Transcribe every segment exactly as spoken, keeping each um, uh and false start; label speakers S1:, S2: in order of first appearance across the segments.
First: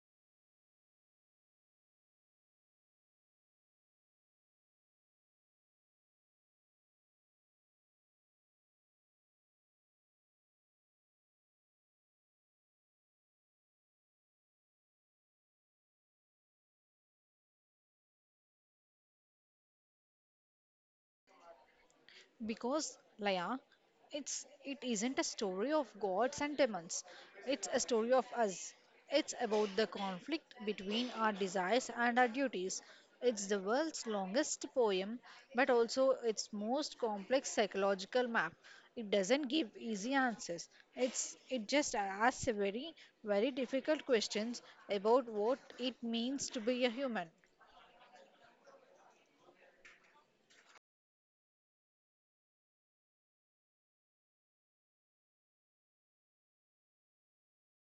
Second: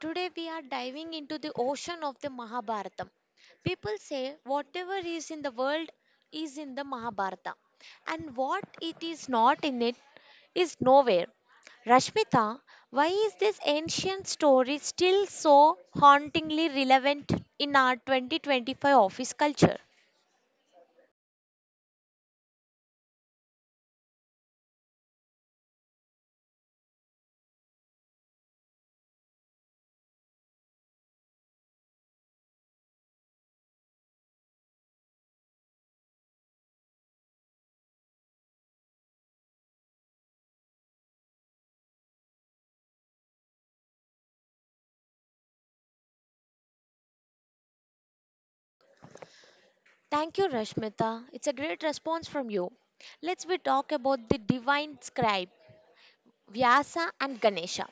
S1: Today we are diving into the ocean of the Mahabharata. People say whatever is in the world is in the Mahabharata, and what it is not in it is nowhere. Rashmita, why is this ancient story still so hauntingly relevant in our twenty twenty-five office culture?
S2: Because, Laya, it's it isn't a story of gods and demons. It's a story of us. It's about the conflict between our desires and our duties. It's the world's longest poem, but also its most complex psychological map. It doesn't give easy answers. It's it just asks very, very difficult questions about what it means to be a human.
S1: Thank you, Rashmita. It's a great response from you. Let's we talk about the divine scribe Vyasa and Ganesha.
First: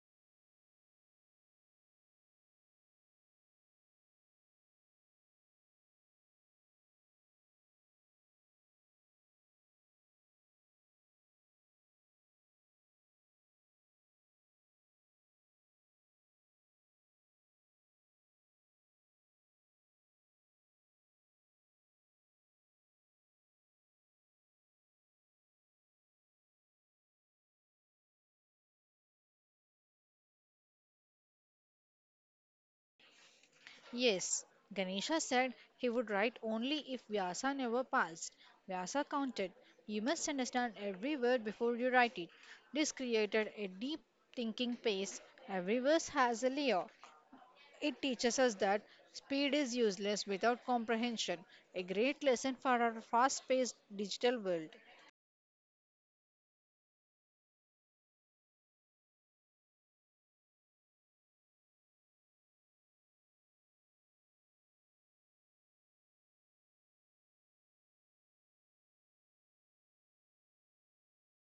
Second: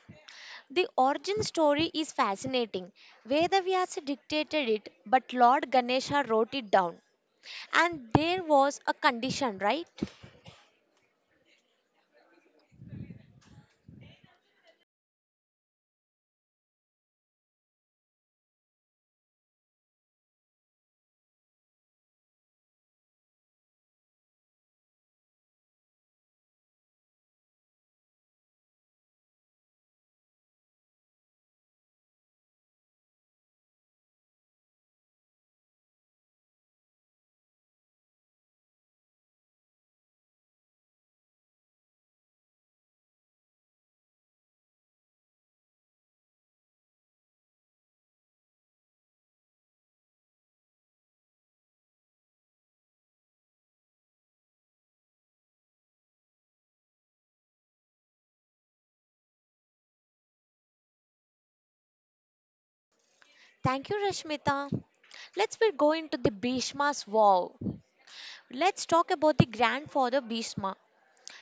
S1: The origin story is fascinating. Vedavyasa dictated it, but Lord Ganesha wrote it down. And there was a condition, right?
S2: Yes, Ganesha said he would write only if Vyasa never passed. Vyasa counted. You must understand every word before you write it. This created a deep thinking pace. Every verse has a layer. It teaches us that speed is useless without comprehension, a great lesson for our fast paced digital world.
S1: Thank you, Rashmita. Let's we go into the Bhishma's vow. Let's talk about the grandfather Bhishma.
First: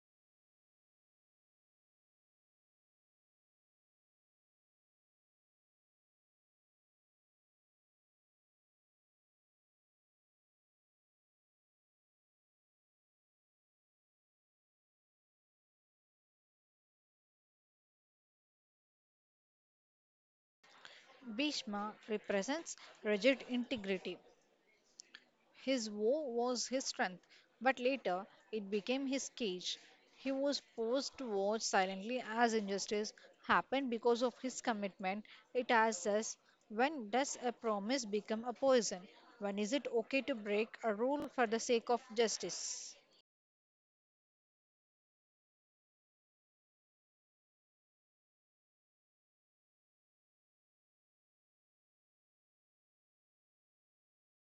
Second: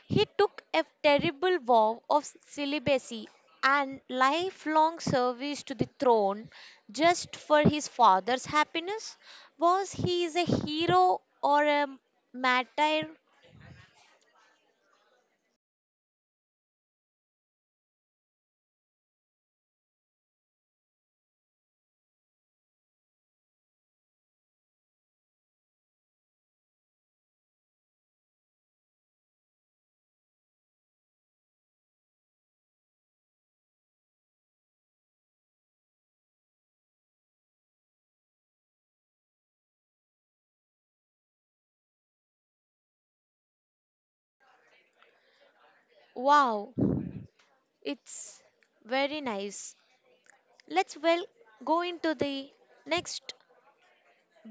S1: He took a terrible vow of celibacy and lifelong service to the throne just for his father's happiness. Was he is a hero or a martyr?
S2: Bhishma represents rigid integrity. His woe was his strength, but later it became his cage. He was forced to watch silently as injustice happened because of his commitment. It asks us, when does a promise become a poison? When is it okay to break a rule for the sake of justice?
S1: Wow, it's very nice. Let's, well, go into the next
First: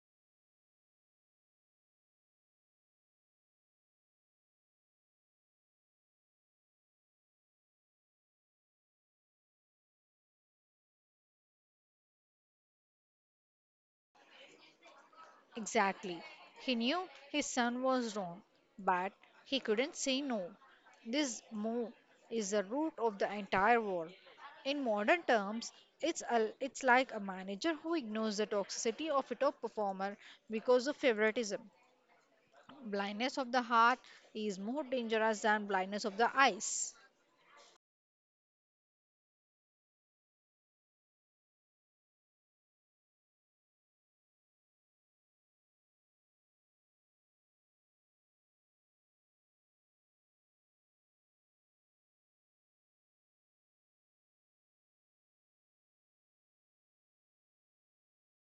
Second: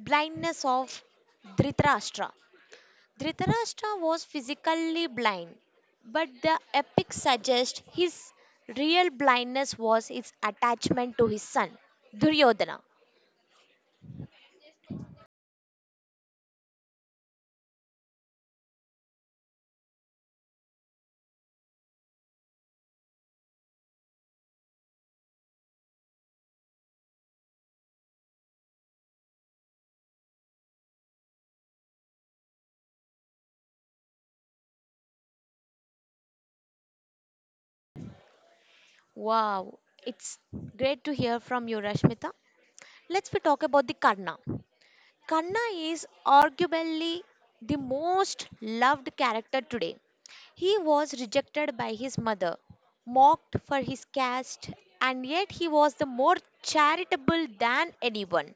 S1: blindness of Dhritarashtra. Dhritarashtra was physically blind, but the epic suggests his real blindness was his attachment to his son Duryodhana.
S2: Exactly. He knew his son was wrong, but he couldn't say no. This move is the root of the entire war. In modern terms, it's a, it's like a manager who ignores the toxicity of a top performer because of favoritism. Blindness of the heart is more dangerous than blindness of the eyes.
S1: Wow, it's great to hear from you, Rashmita. Let's we talk about the Karna. Kanna is arguably the most loved character today. He was rejected by his mother, mocked for his caste, and yet he was the more charitable than anyone.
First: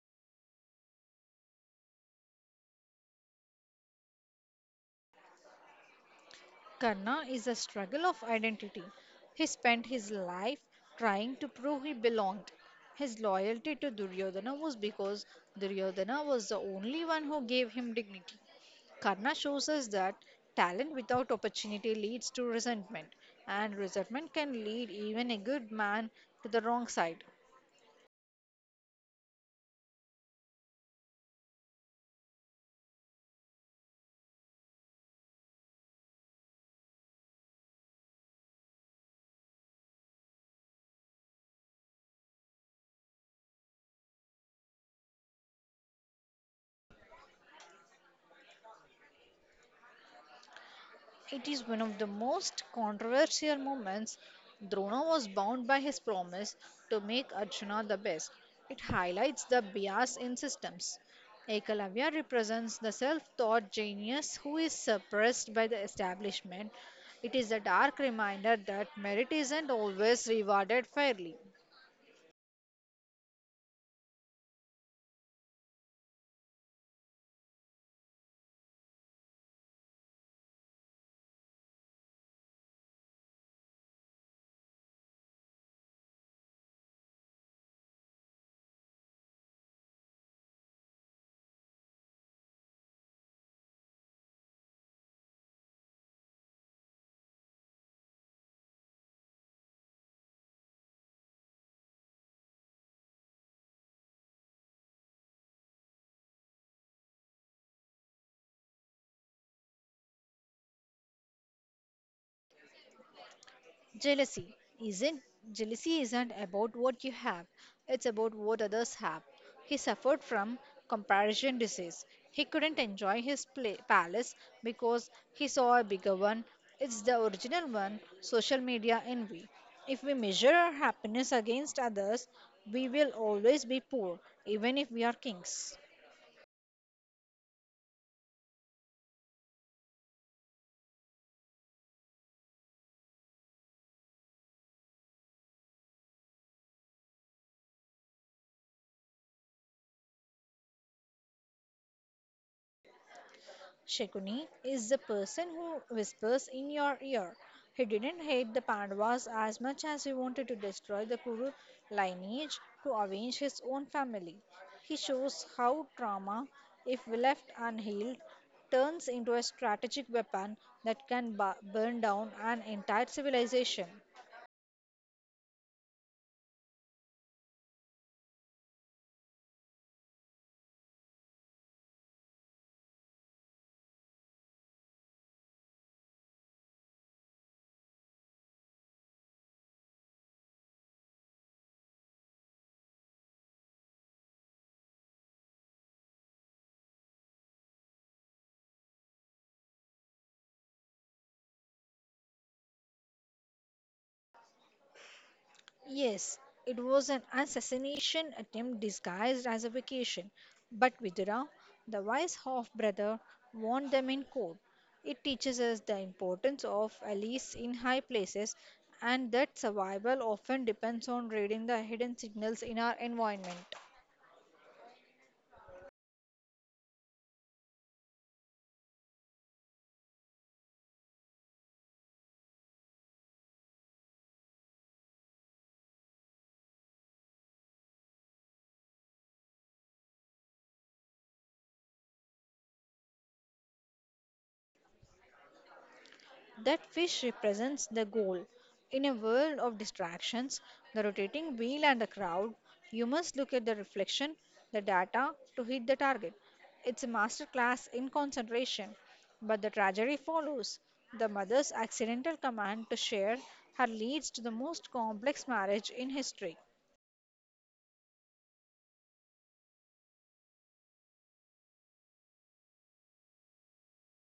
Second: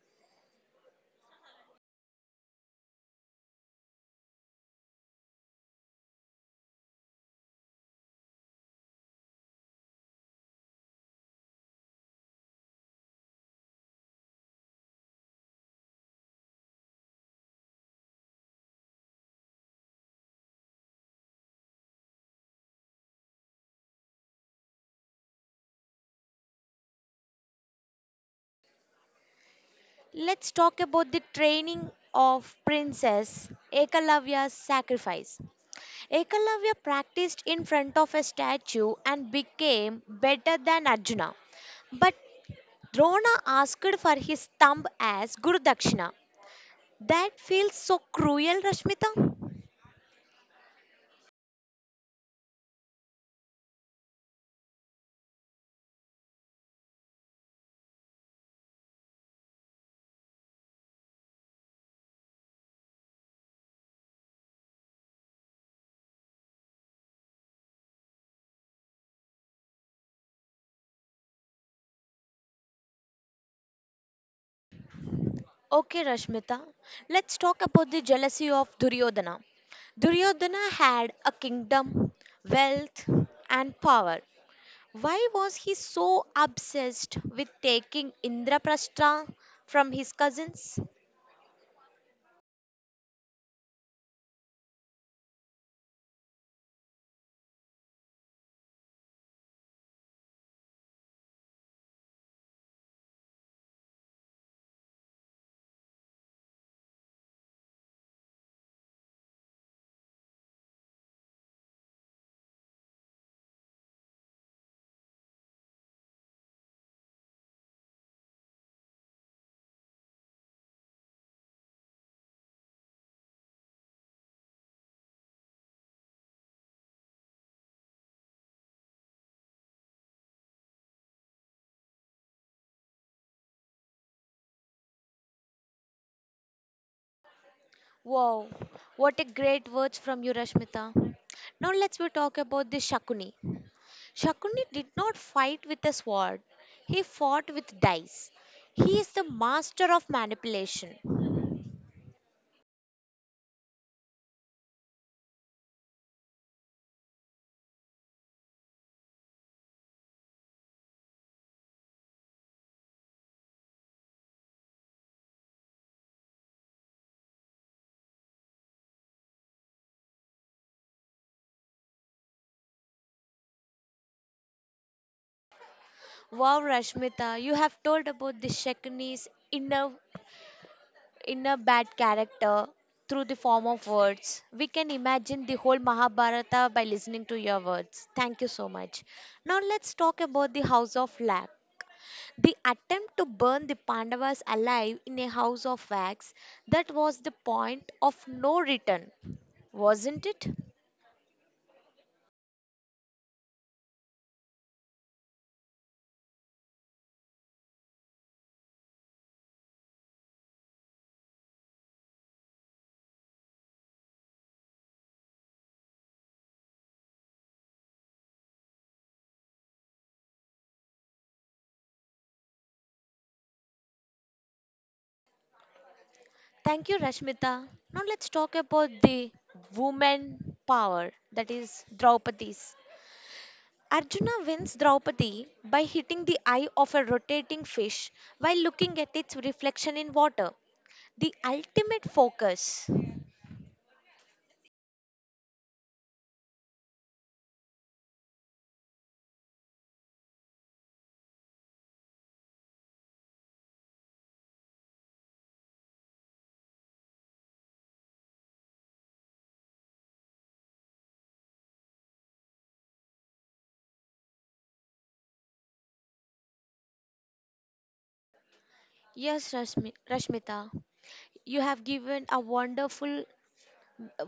S2: Karna is a struggle of identity. He spent his life trying to prove he belonged. His loyalty to Duryodhana was because Duryodhana was the only one who gave him dignity. Karna shows us that talent without opportunity leads to resentment, and resentment can lead even a good man to the wrong side.
S1: Let's talk about the training of Princess Ekalavya's sacrifice. Ekalavya practiced in front of a statue and became better than Arjuna. But Drona asked for his thumb as Guru Dakshina. That feels so cruel, Rashmita.
S2: It is one of the most controversial moments. Drona was bound by his promise to make Arjuna the best. It highlights the bias in systems. Ekalavya represents the self taught genius who is suppressed by the establishment. It is a dark reminder that merit isn't always rewarded fairly.
S1: Okay, Rashmita, let's talk about the jealousy of Duryodhana. Duryodhana had a kingdom, wealth, and power. Why was he so obsessed with taking Indraprastha from his cousins?
S2: Jealousy isn't jealousy isn't about what you have, it's about what others have. He suffered from comparison disease. He couldn't enjoy his pla palace because he saw a bigger one. It's the original one, social media envy. If we measure our happiness against others, we will always be poor, even if we are kings.
S1: Wow, what a great words from you, Rashmita. Now let's we talk about the Shakuni. Shakuni did not fight with a sword. He fought with dice. He is the master of manipulation.
S2: Shakuni is the person who whispers in your ear. He didn't hate the Pandavas as much as he wanted to destroy the Kuru lineage to avenge his own family. He shows how trauma, if left unhealed, turns into a strategic weapon that can bu- burn down an entire civilization.
S1: Wow, Rashmita, you have told about the Shakuni's inner inner bad character through the form of words. We can imagine the whole Mahabharata by listening to your words. Thank you so much. Now let's talk about the House of Lack. The attempt to burn the Pandavas alive in a house of wax, that was the point of no return, wasn't it?
S2: Yes, it was an assassination attempt disguised as a vacation, but Vidura, the wise half brother, warned them in court. It teaches us the importance of allies in high places and that survival often depends on reading the hidden signals in our environment.
S1: Thank you, Rashmita. Now let's talk about the woman power, that is Draupadi's. Arjuna wins Draupadi by hitting the eye of a rotating fish while looking at its reflection in water. The ultimate focus.
S2: That fish represents the goal. In a world of distractions, the rotating wheel, and the crowd, you must look at the reflection, the data, to hit the target. It's a masterclass in concentration. But the tragedy follows. The mother's accidental command to share her leads to the most complex marriage in history.
S1: Yes, Rashmi- Rashmita, you have given a wonderful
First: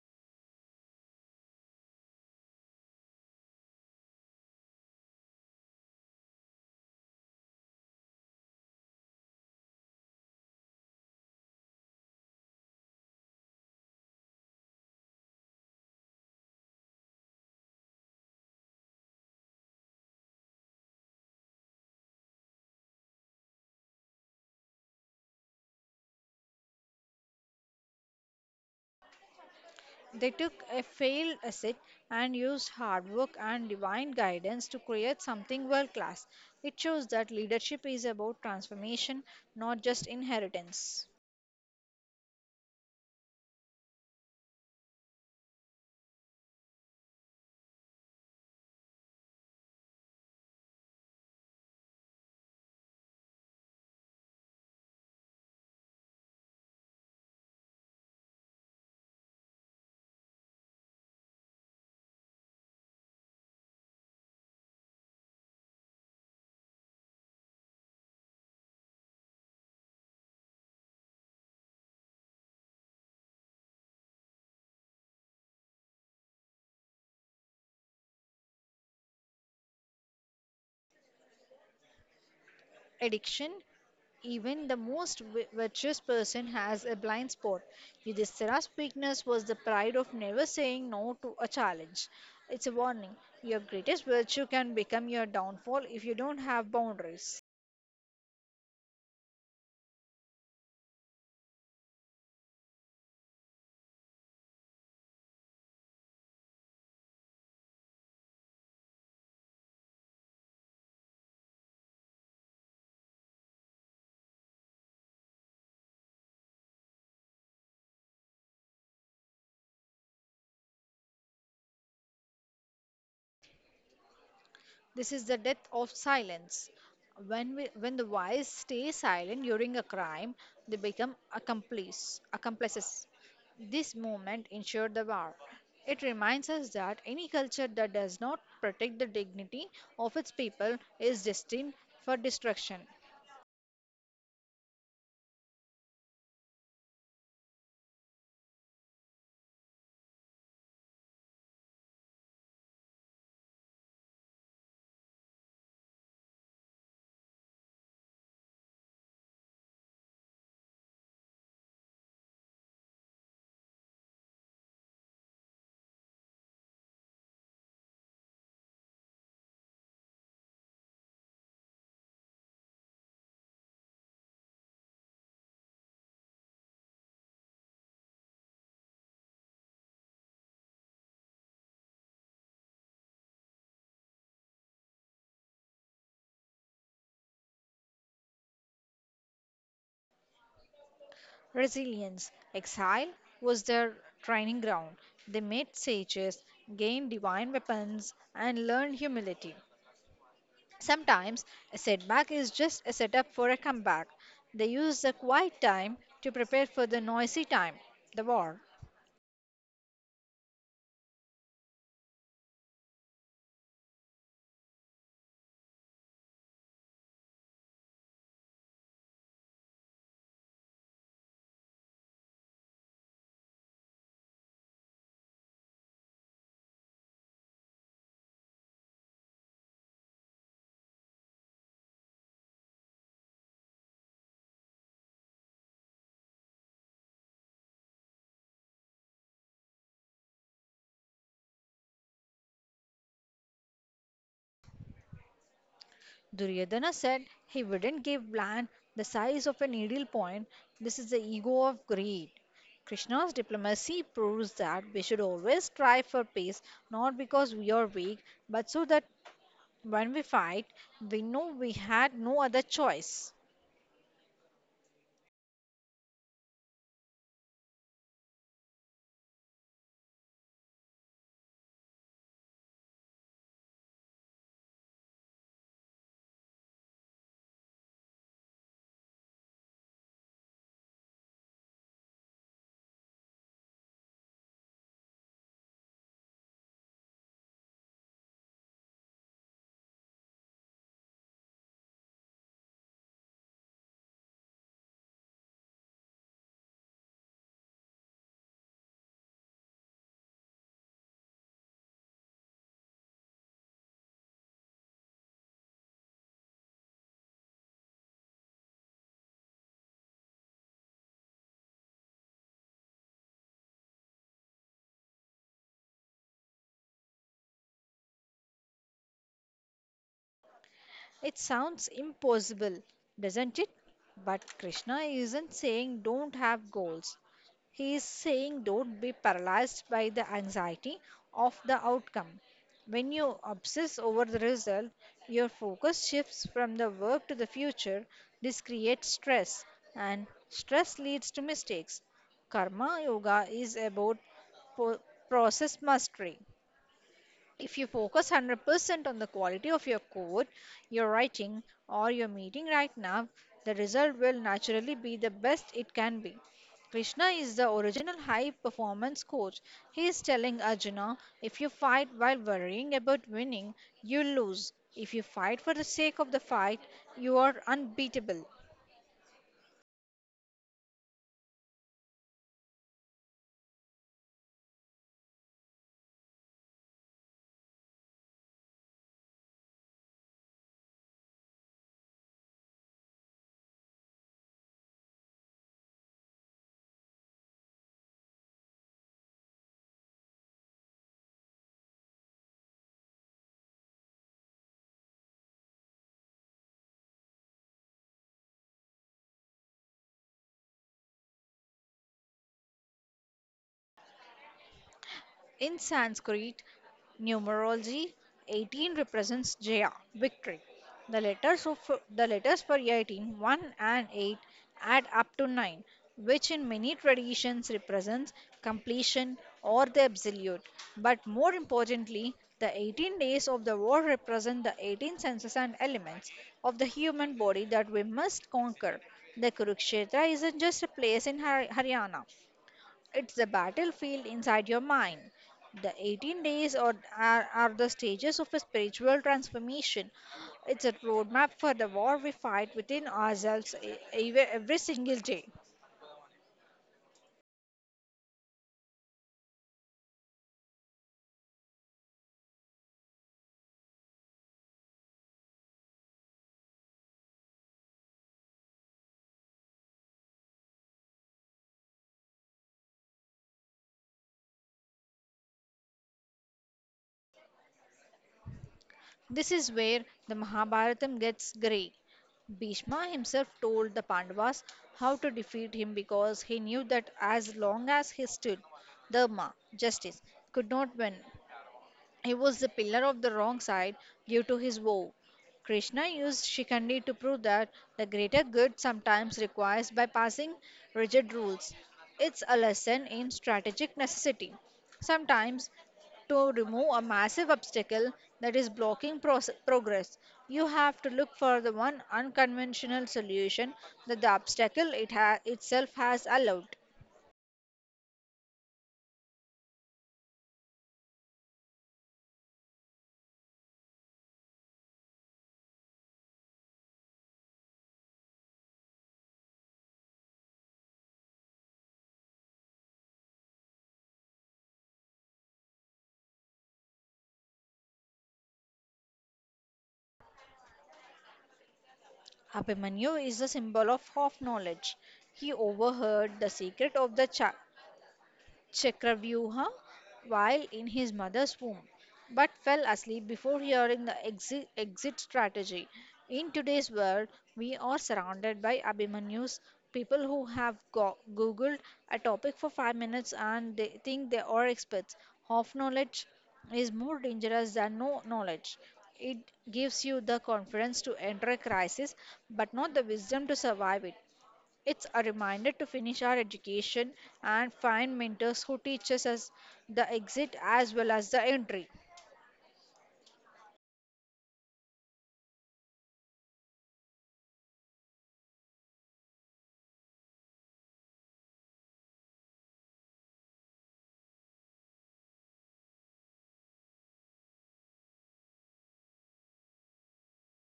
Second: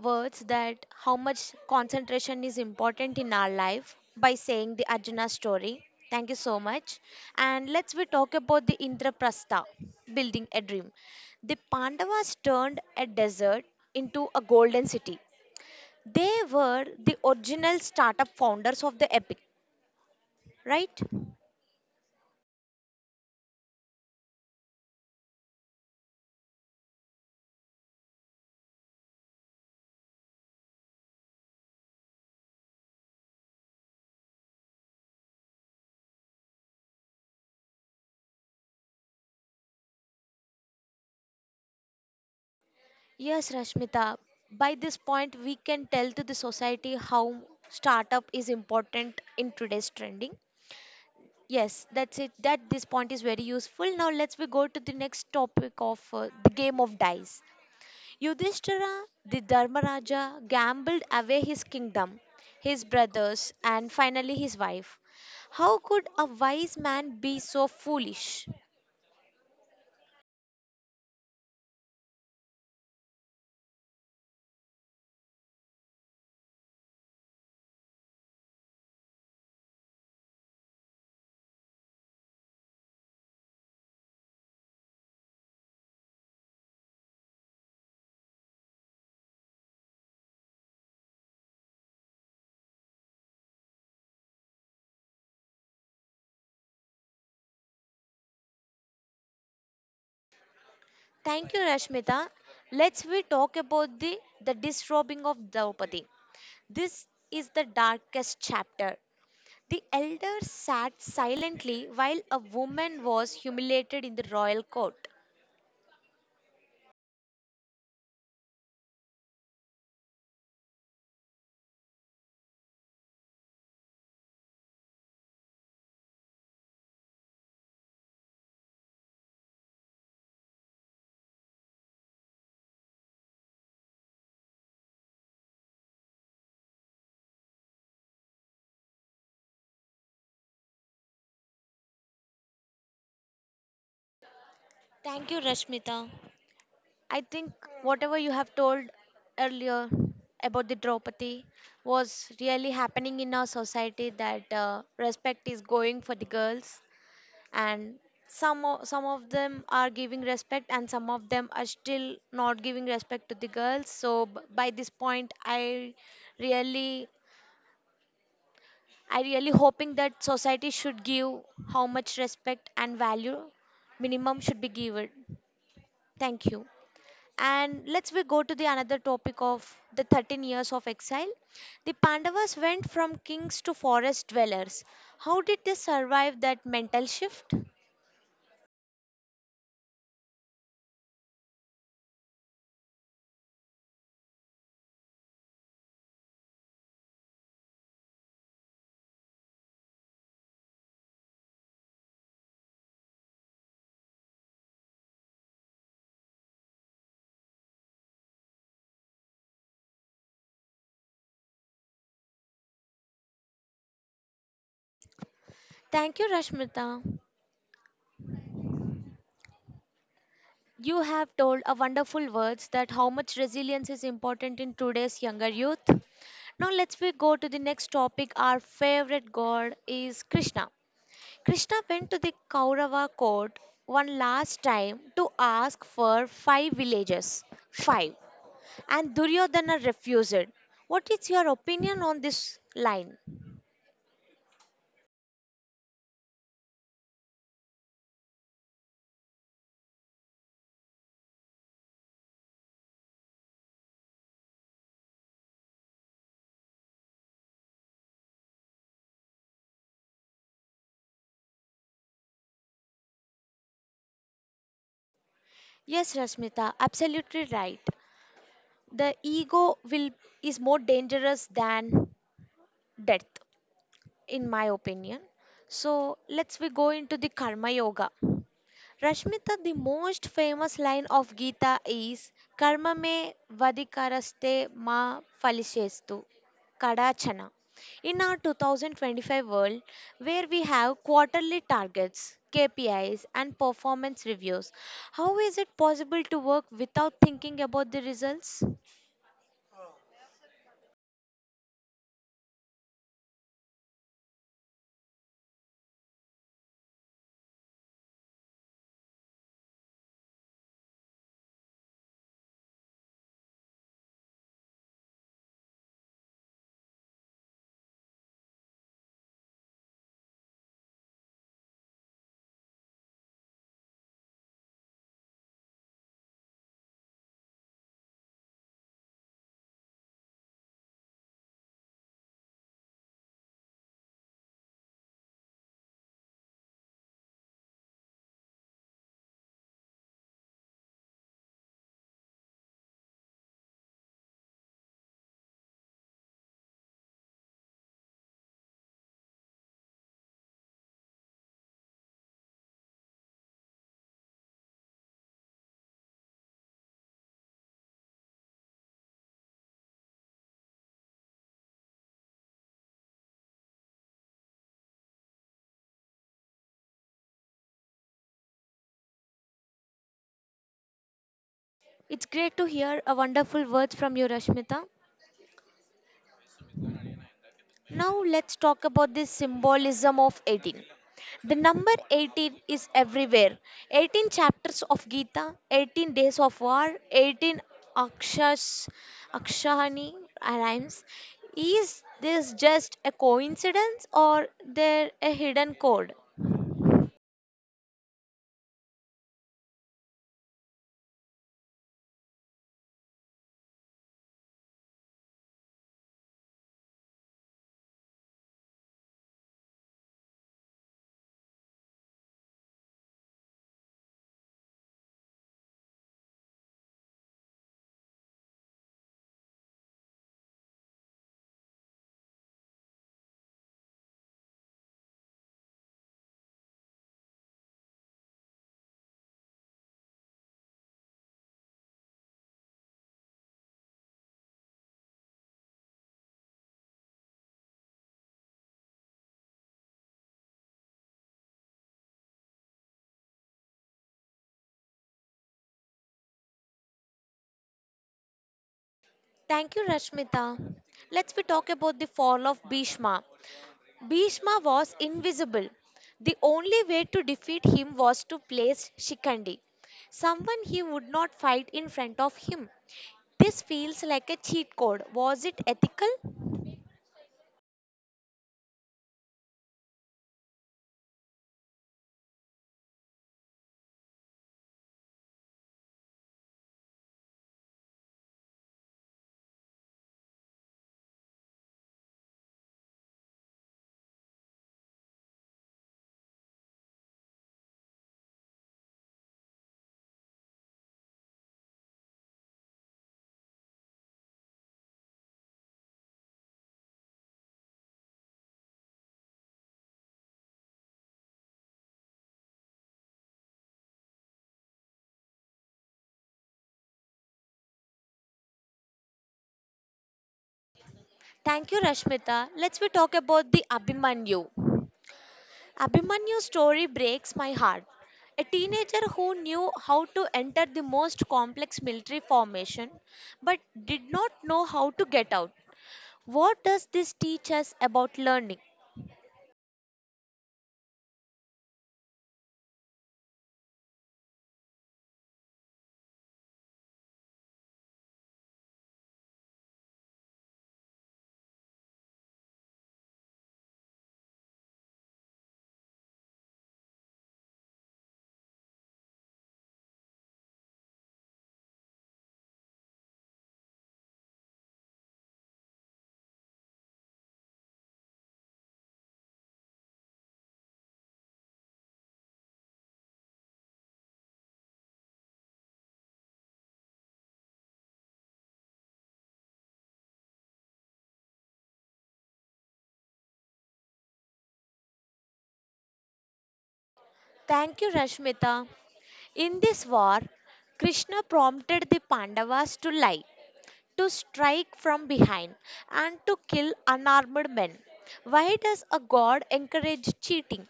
S1: words that how much concentration is important in our life by saying the Arjuna story. Thank you so much. And let's we talk about the Indraprastha, building a dream. The Pandavas turned a desert into a golden city. They were the original startup founders of the epic, right?
S2: They took a failed asset and used hard work and divine guidance to create something world class. It shows that leadership is about transformation, not just inheritance.
S1: Yes, Rashmita. By this point, we can tell to the society how startup is important in today's trending. Yes, that's it. That this point is very useful. Now let's we go to the next topic of uh, the game of dice. Yudhishthira, the Dharmaraja, gambled away his kingdom, his brothers, and finally his wife. How could a wise man be so foolish?
S2: Addiction, even the most vi- virtuous person has a blind spot. Yudhishthira's weakness was the pride of never saying no to a challenge. It's a warning. Your greatest virtue can become your downfall if you don't have boundaries.
S1: Thank you, Rashmita. Let's we talk about the the disrobing of Draupadi. This is the darkest chapter. The elder sat silently while a woman was humiliated in the royal court.
S2: This is the death of silence. When we, when the wise stay silent during a crime, they become accomplice, accomplices. This movement ensured the war. It reminds us that any culture that does not protect the dignity of its people is destined for destruction.
S1: Thank you, Rashmita. I think whatever you have told earlier about the Draupadi was really happening in our society that uh, respect is going for the girls and some of, some of them are giving respect and some of them are still not giving respect to the girls, so b- by this point i really I really hoping that society should give how much respect and value minimum should be given. Thank you. And let's we go to the another topic of the thirteen years of exile. The Pandavas went from kings to forest dwellers. How did they survive that mental shift?
S2: Resilience, exile was their training ground. They made sages, gained divine weapons, and learned humility. Sometimes a setback is just a setup for a comeback. They use the quiet time to prepare for the noisy time, the war.
S1: Thank you, Rashmita. You have told a wonderful words that how much resilience is important in today's younger youth. Now let's we go to the next topic. Our favorite god is Krishna. Krishna went to the Kaurava court one last time to ask for five villages. Five. And Duryodhana refused. What is your opinion on this line?
S2: Duryodhana said he wouldn't give land the size of a needle point. This is the ego of greed. Krishna's diplomacy proves that we should always strive for peace, not because we are weak, but so that when we fight, we know we had no other choice.
S1: Yes, Rasmita, absolutely right. The ego will is more dangerous than death, in my opinion. So let's we go into the karma yoga. Rashmita, the most famous line of Gita is Karma me vadikaraste ma phalishestu kadachana. In our twenty twenty-five world, where we have quarterly targets, K P Is, and performance reviews, how is it possible to work without thinking about the results?
S2: It sounds impossible, doesn't it? But Krishna isn't saying don't have goals. He is saying don't be paralyzed by the anxiety of the outcome. When you obsess over the result, your focus shifts from the work to the future. This creates stress, and stress leads to mistakes. Karma Yoga is about po- process mastery. If you focus one hundred percent on the quality of your code, your writing, or your meeting right now, the result will naturally be the best it can be. Krishna is the original high performance coach. He is telling Arjuna, if you fight while worrying about winning, you lose. If you fight for the sake of the fight, you are unbeatable.
S1: It's great to hear a wonderful words from you, Rashmita. Now let's talk about the symbolism of eighteen. The number eighteen is everywhere. eighteen chapters of Gita, eighteen days of war, eighteen akshas, akshahani rhymes. Is this just a coincidence or there a hidden code?
S2: In Sanskrit numerology, eighteen represents Jaya, victory. The letters of the letters for eighteen, one and eight add up to nine, which in many traditions represents completion or the absolute. But more importantly, the eighteen days of the war represent the eighteen senses and elements of the human body that we must conquer. The Kurukshetra isn't just a place in Har- Haryana. It's a battlefield inside your mind. The eighteen days or, are, are the stages of a spiritual transformation. It's a roadmap for the war we fight within ourselves e- ev- every single day.
S1: Thank you, Rashmita. Let's we talk about the fall of Bhishma. Bhishma was invisible. The only way to defeat him was to place Shikandi, someone he would not fight, in front of him. This feels like a cheat code. Was it ethical?
S2: This is where the Mahabharatam gets grey. Bhishma himself told the Pandavas how to defeat him because he knew that as long as he stood, Dharma, justice, could not win. He was the pillar of the wrong side due to his vow. Krishna used Shikandi to prove that the greater good sometimes requires bypassing rigid rules. It's a lesson in strategic necessity. Sometimes, to remove a massive obstacle that is blocking proce- progress, you have to look for the one unconventional solution that the obstacle it ha- itself has allowed.
S1: Thank you, Rashmita. Let's we talk about the Abhimanyu. Abhimanyu's story breaks my heart. A teenager who knew how to enter the most complex military formation but did not know how to get out. What does this teach us about learning?
S2: Abhimanyu is a symbol of half knowledge. He overheard the secret of the child Chakravyuha while in his mother's womb, but fell asleep before hearing the exit, exit strategy. In today's world, we are surrounded by Abhimanyus, people who have go- Googled a topic for five minutes and they think they are experts. Half knowledge is more dangerous than no knowledge. It gives you the confidence to enter a crisis, but not the wisdom to survive it. It's a reminder to finish our education and find mentors who teach us as the exit as well as the entry.
S1: Thank you, Rashmita. In this war, Krishna prompted the Pandavas to lie, to strike from behind, and to kill unarmed men. Why does a god encourage cheating?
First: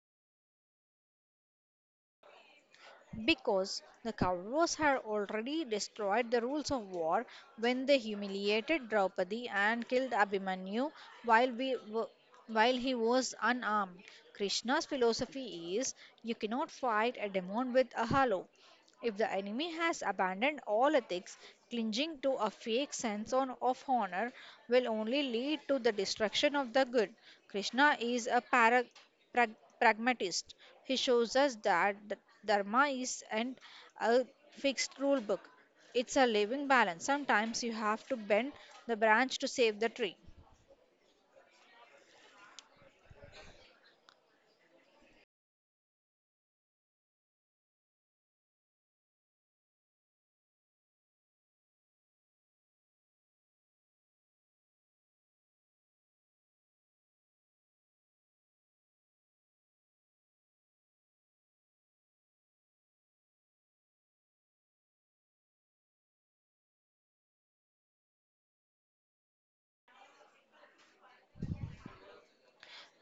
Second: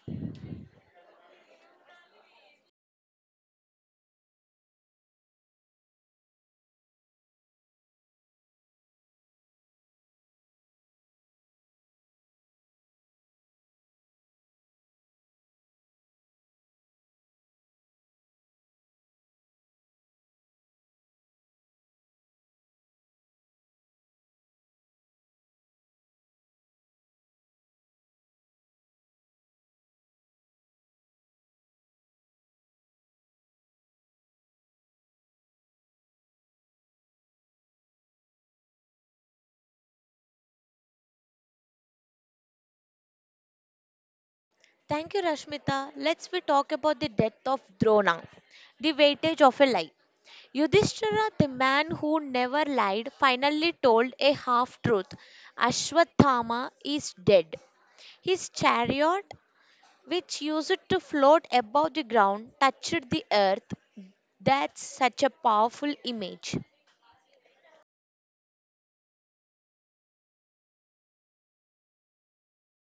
S2: Because the Kauravas had already destroyed the rules of war when they humiliated Draupadi and killed Abhimanyu while, we, w- while he was unarmed. Krishna's philosophy is, you cannot fight a demon with a halo. If the enemy has abandoned all ethics, clinging to a fake sense on- of honor will only lead to the destruction of the good. Krishna is a para- prag- pragmatist. He shows us that the dharma is and a fixed rule book. It's a living balance. Sometimes you have to bend the branch to save the tree.
S1: Thank you, Rashmita. Let's we talk about the death of Drona, the weightage of a lie. Yudhishthira, the man who never lied, finally told a half truth. Ashwathama is dead. His chariot, which used to float above the ground, touched the earth. That's such a powerful image.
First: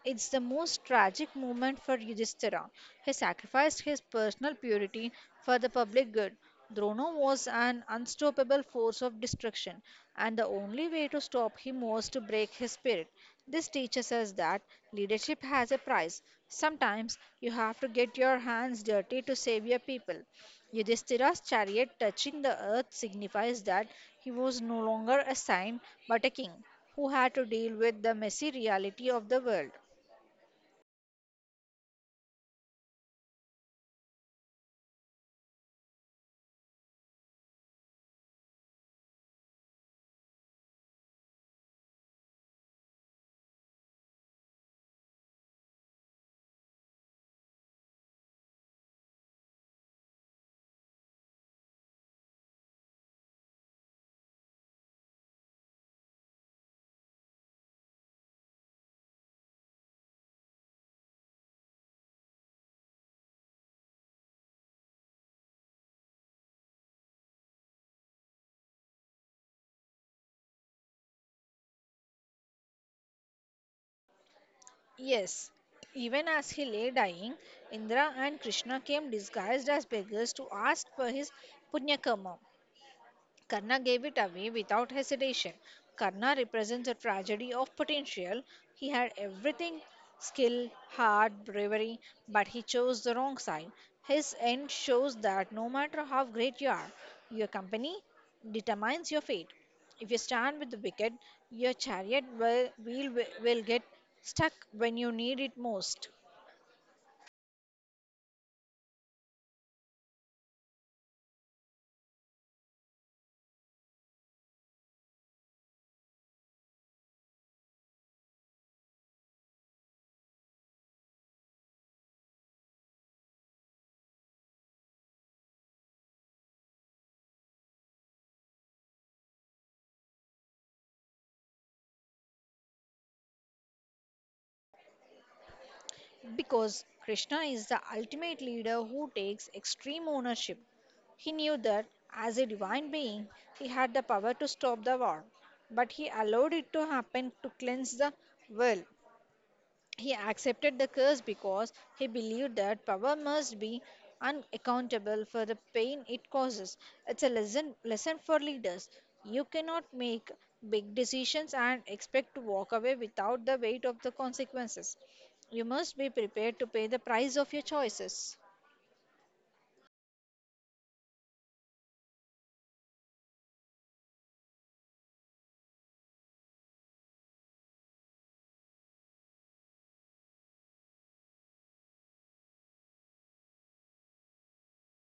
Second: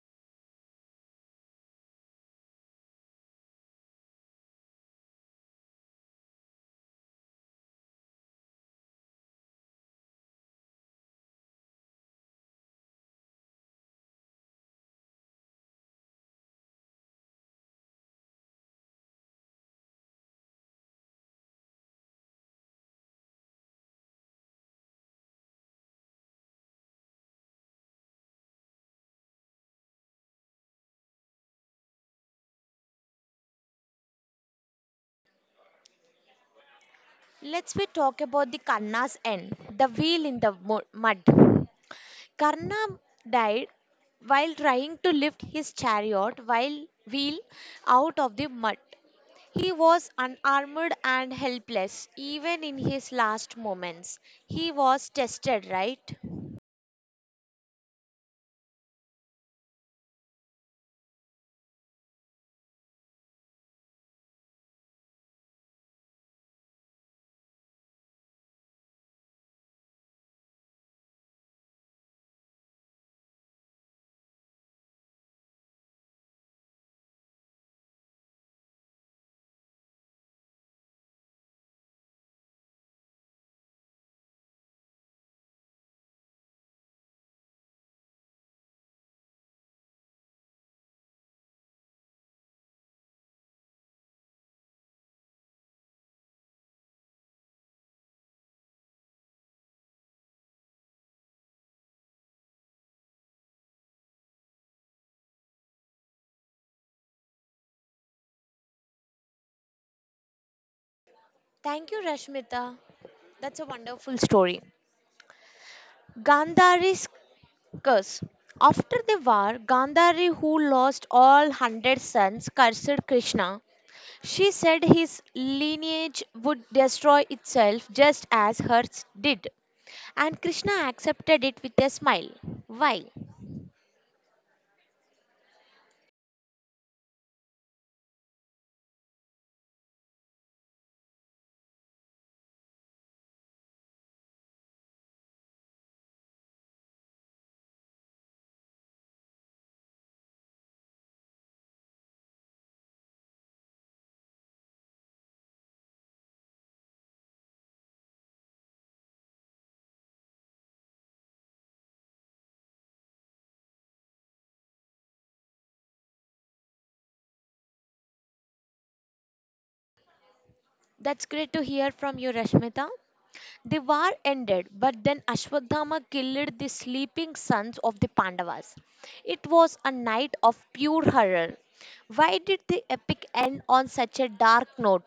S2: It's the most tragic moment for Yudhishthira. He sacrificed his personal purity for the public good. Drona was an unstoppable force of destruction, and the only way to stop him was to break his spirit. This teaches us that leadership has a price. Sometimes you have to get your hands dirty to save your people. Yudhishthira's chariot touching the earth signifies that he was no longer a saint but a king who had to deal with the messy reality of the world.
S1: Let's we talk about the Karna's end, the wheel in the mu- mud. Karna died while trying to lift his chariot while wheel out of the mud. He was unarmored and helpless even in his last moments. He was tested, right?
S2: Yes, even as he lay dying, Indra and Krishna came disguised as beggars to ask for his punya karma. Karna gave it away without hesitation. Karna represents a tragedy of potential. He had everything: skill, heart, bravery, but he chose the wrong side. His end shows that no matter how great you are, your company determines your fate. If you stand with the wicked, your chariot will, wheel will will get stuck when you need it most.
S1: Thank you, Rashmita. That's a wonderful story. Gandhari's curse. After the war, Gandhari, who lost all hundred sons, cursed Krishna. She said his lineage would destroy itself just as hers did. And Krishna accepted it with a smile. Why?
S2: Because Krishna is the ultimate leader who takes extreme ownership. He knew that as a divine being, he had the power to stop the war, but he allowed it to happen to cleanse the world. He accepted the curse because he believed that power must be unaccountable for the pain it causes. It's a lesson lesson for leaders. You cannot make big decisions and expect to walk away without the weight of the consequences. You must be prepared to pay the price of your choices.
S1: That's great to hear from you, Rashmita. The war ended, but then Ashwadama killed the sleeping sons of the Pandavas. It was a night of pure horror. Why did the epic end on such a dark note?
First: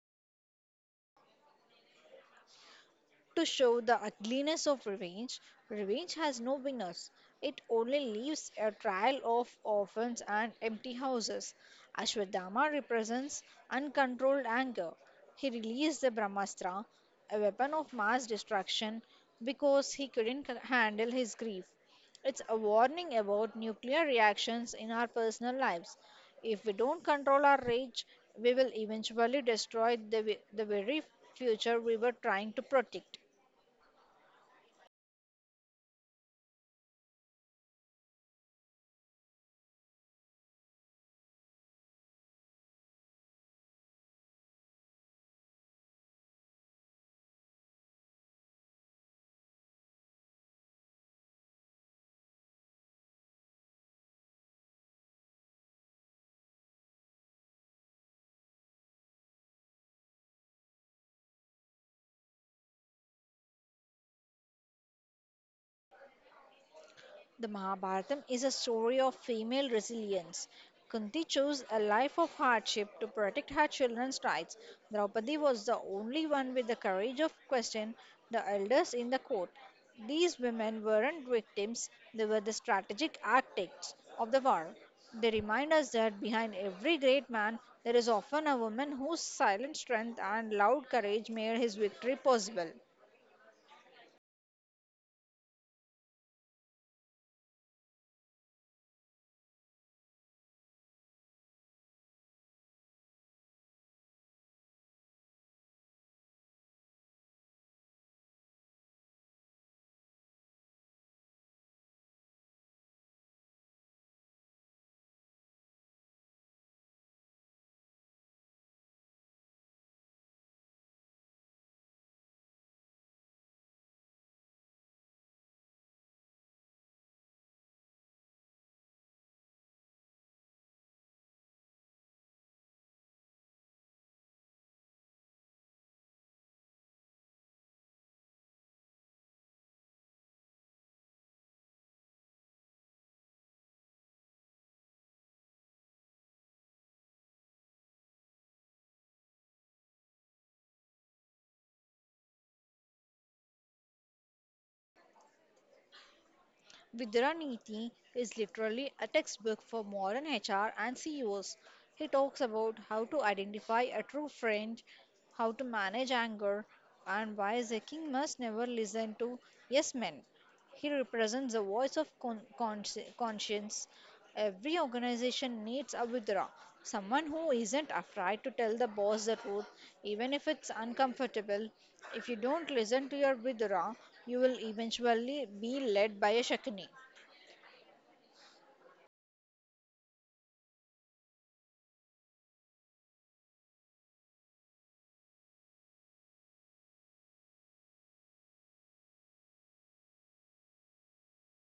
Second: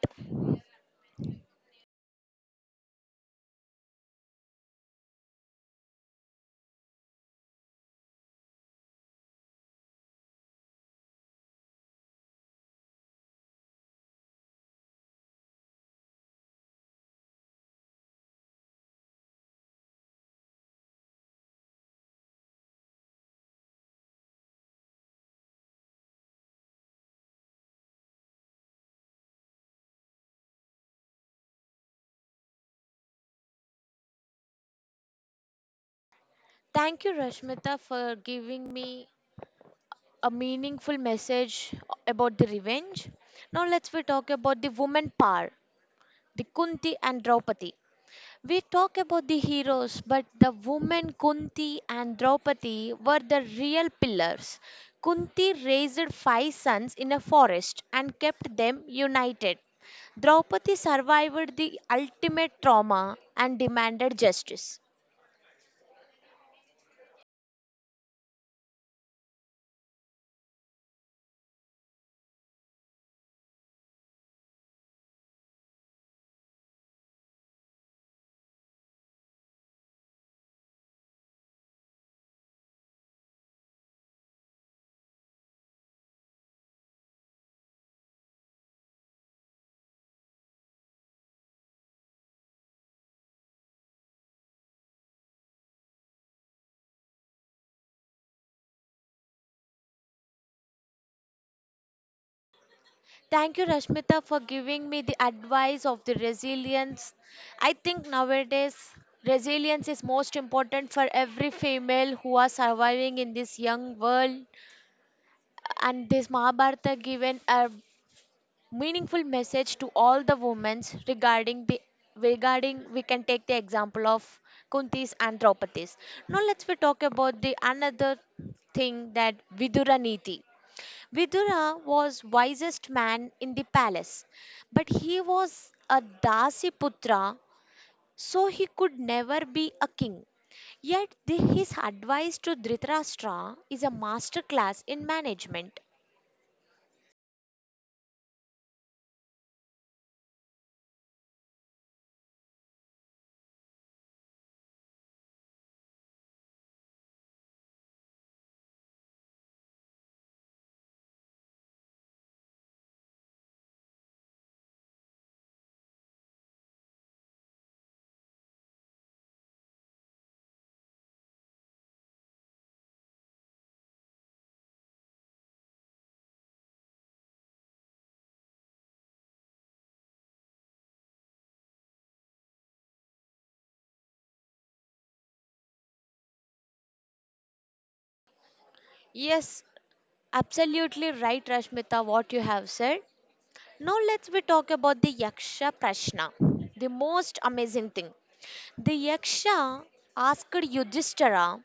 S2: To show the ugliness of revenge, revenge has no winners. It only leaves a trail of orphans and empty houses. Ashwadama represents uncontrolled anger. He released the Brahmastra, a weapon of mass destruction, because he couldn't c- handle his grief. It's a warning about nuclear reactions in our personal lives. If we don't control our rage, we will eventually destroy the, ve- the very future we were trying to protect.
S1: Thank you, Rashmita, for giving me a meaningful message about the revenge. Now let's we talk about the woman power, the Kunti and Draupadi. We talk about the heroes, but the women Kunti and Draupadi were the real pillars. Kunti raised five sons in a forest and kept them united. Draupadi survived the ultimate trauma and demanded justice.
S2: The Mahabharatam is a story of female resilience. Kunti chose a life of hardship to protect her children's rights. Draupadi was the only one with the courage of question the elders in the court. These women weren't victims, they were the strategic architects of the war. They remind us that behind every great man, there is often a woman whose silent strength and loud courage made his victory possible.
S1: Thank you, Rashmita, for giving me the advice of the resilience. I think nowadays resilience is most important for every female who are surviving in this young world, and this Mahabharata given a meaningful message to all the women regarding the regarding we can take the example of Kuntis and Draupadis. Now let's we talk about the another thing that Vidura Niti. Vidura was wisest man in the palace, but he was a Dasi Putra, so he could never be a king. Yet the, his advice to Dhritarashtra is a masterclass in management.
S2: Vidura Niti is literally a textbook for modern H R and C E Os. He talks about how to identify a true friend, how to manage anger, and why the king must never listen to yes men. He represents the voice of con- consci- conscience. Every organization needs a vidra, someone who isn't afraid to tell the boss the truth, even if it's uncomfortable. If you don't listen to your vidra, you will eventually be led by a shakni.
S1: Yes, absolutely right, Rashmita, what you have said. Now let's we talk about the Yaksha Prashna, the most amazing thing. The Yaksha asked Yudhishthira,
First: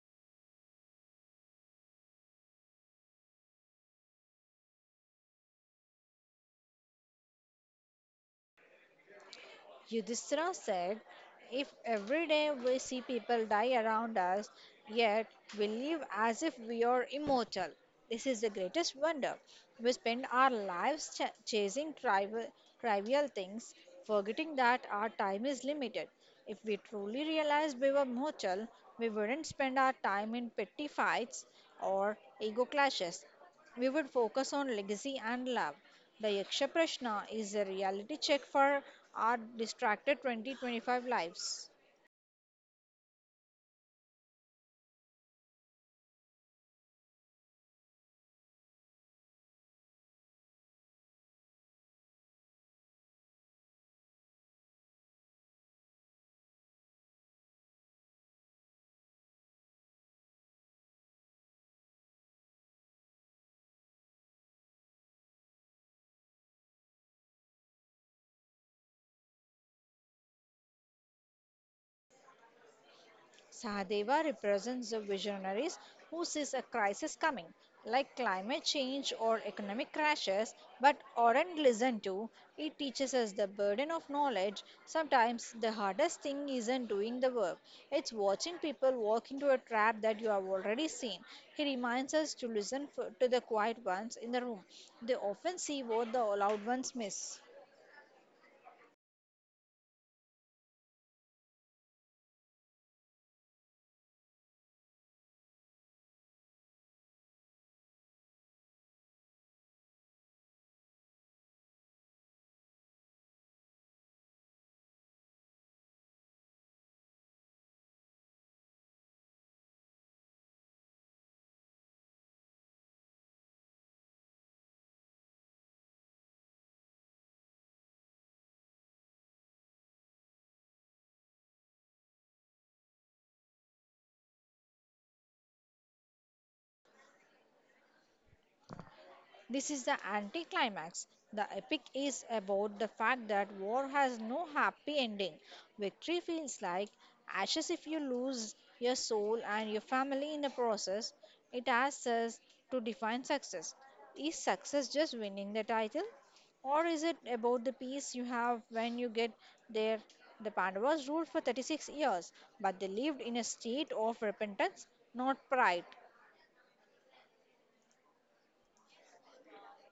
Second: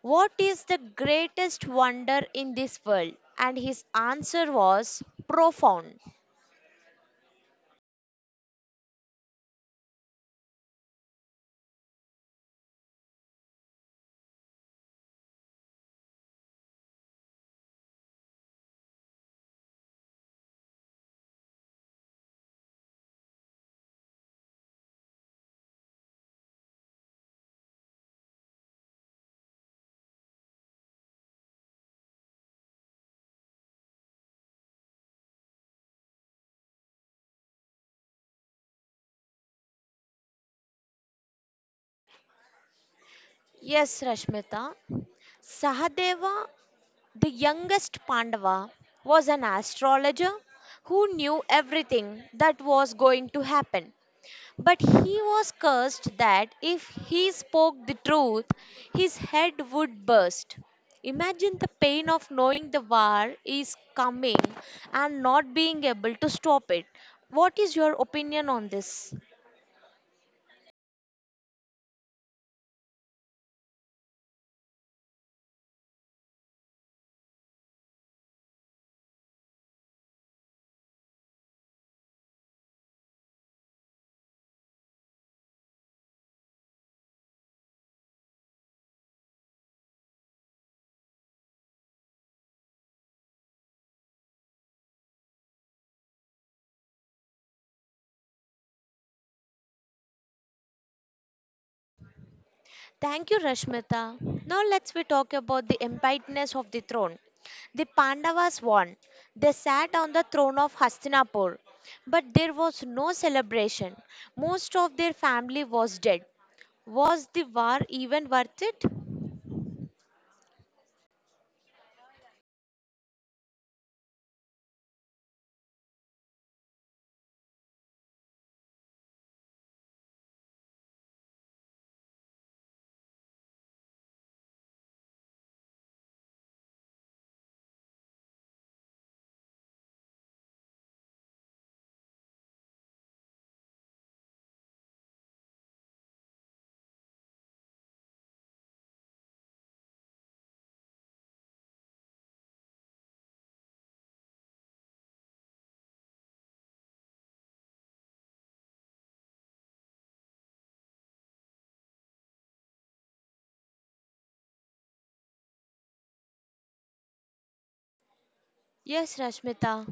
S1: what is the greatest wonder in this world? And his answer was profound.
S2: Yudhishthira said, if every day we see people die around us, yet we live as if we are immortal, this is the greatest wonder. We spend our lives ch- chasing trivial, trivial things, forgetting that our time is limited. If we truly realized we were mortal, we wouldn't spend our time in petty fights or ego clashes. We would focus on legacy and love. The Yaksha Prashna is a reality check for our distracted twenty twenty-five lives.
S1: Yes, Rashmita. Sahadeva, the youngest Pandava, was an astrologer who knew everything that was going to happen. But he was cursed that if he spoke the truth, his head would burst. Imagine the pain of knowing the war is coming and not being able to stop it. What is your opinion on this?
S2: Sahadeva represents the visionaries who sees a crisis coming, like climate change or economic crashes, but aren't listened to. It teaches us the burden of knowledge. Sometimes the hardest thing isn't doing the work, it's watching people walk into a trap that you have already seen. He reminds us to listen for, to the quiet ones in the room. They often see what the loud ones miss.
S1: Thank you, Rashmita. Now let's we talk about the emptiness of the throne. The Pandavas won. They sat on the throne of Hastinapur, but there was no celebration. Most of their family was dead. Was the war even worth it?
S2: This is the anticlimax. The epic is about the fact that war has no happy ending. Victory feels like ashes if you lose your soul and your family in the process. It asks us to define success. Is success just winning the title? Or is it about the peace you have when you get there? The Pandavas ruled for thirty-six years, but they lived in a state of repentance, not pride.
S1: Yes, Rashmita.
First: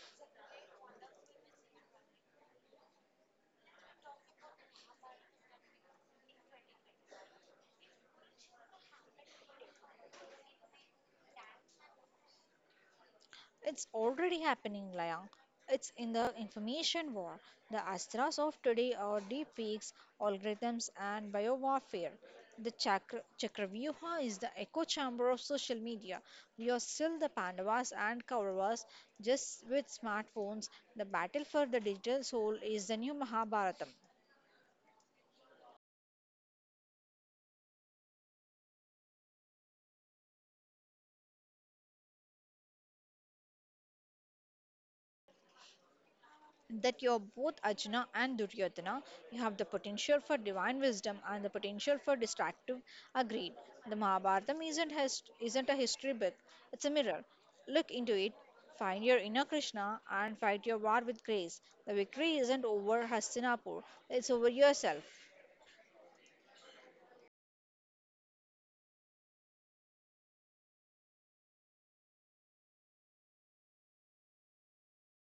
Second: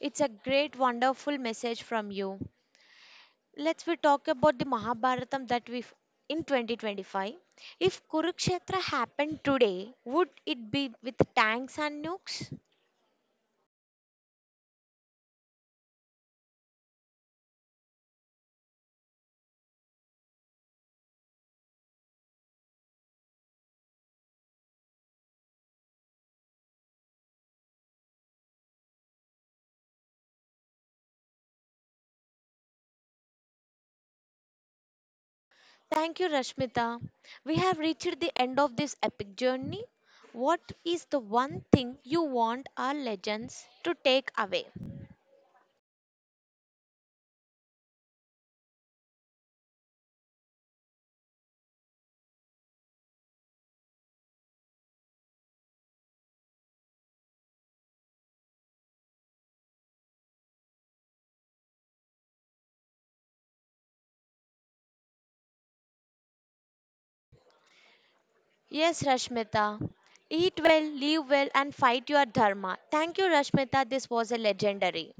S1: It's a great, wonderful message from you. Let's we talk about the Mahabharatam that we in twenty twenty-five. If Kurukshetra happened today, would it be with tanks and nukes?
S2: It's already happening, Layang. It's in the information war. The Astras of today are deepfakes, algorithms, and biowarfare. The Chakra, Chakravyuha is the echo chamber of social media. We are still the Pandavas and Kauravas, just with smartphones. The battle for the digital soul is the new Mahabharata.
S1: Thank you, Rashmita. We have reached the end of this epic journey. What is the one thing you want our legends to take away?
S2: That you're both Ajna and Duryodhana. You have the potential for divine wisdom and the potential for destructive uh, greed. The Mahabharata isn't, his, isn't a history book, it's a mirror. Look into it, find your inner Krishna, and fight your war with grace. The victory isn't over Hastinapur, it's over yourself.
S1: Yes, Rashmita. Eat well, live well, and fight your dharma. Thank you, Rashmita. This was a legendary.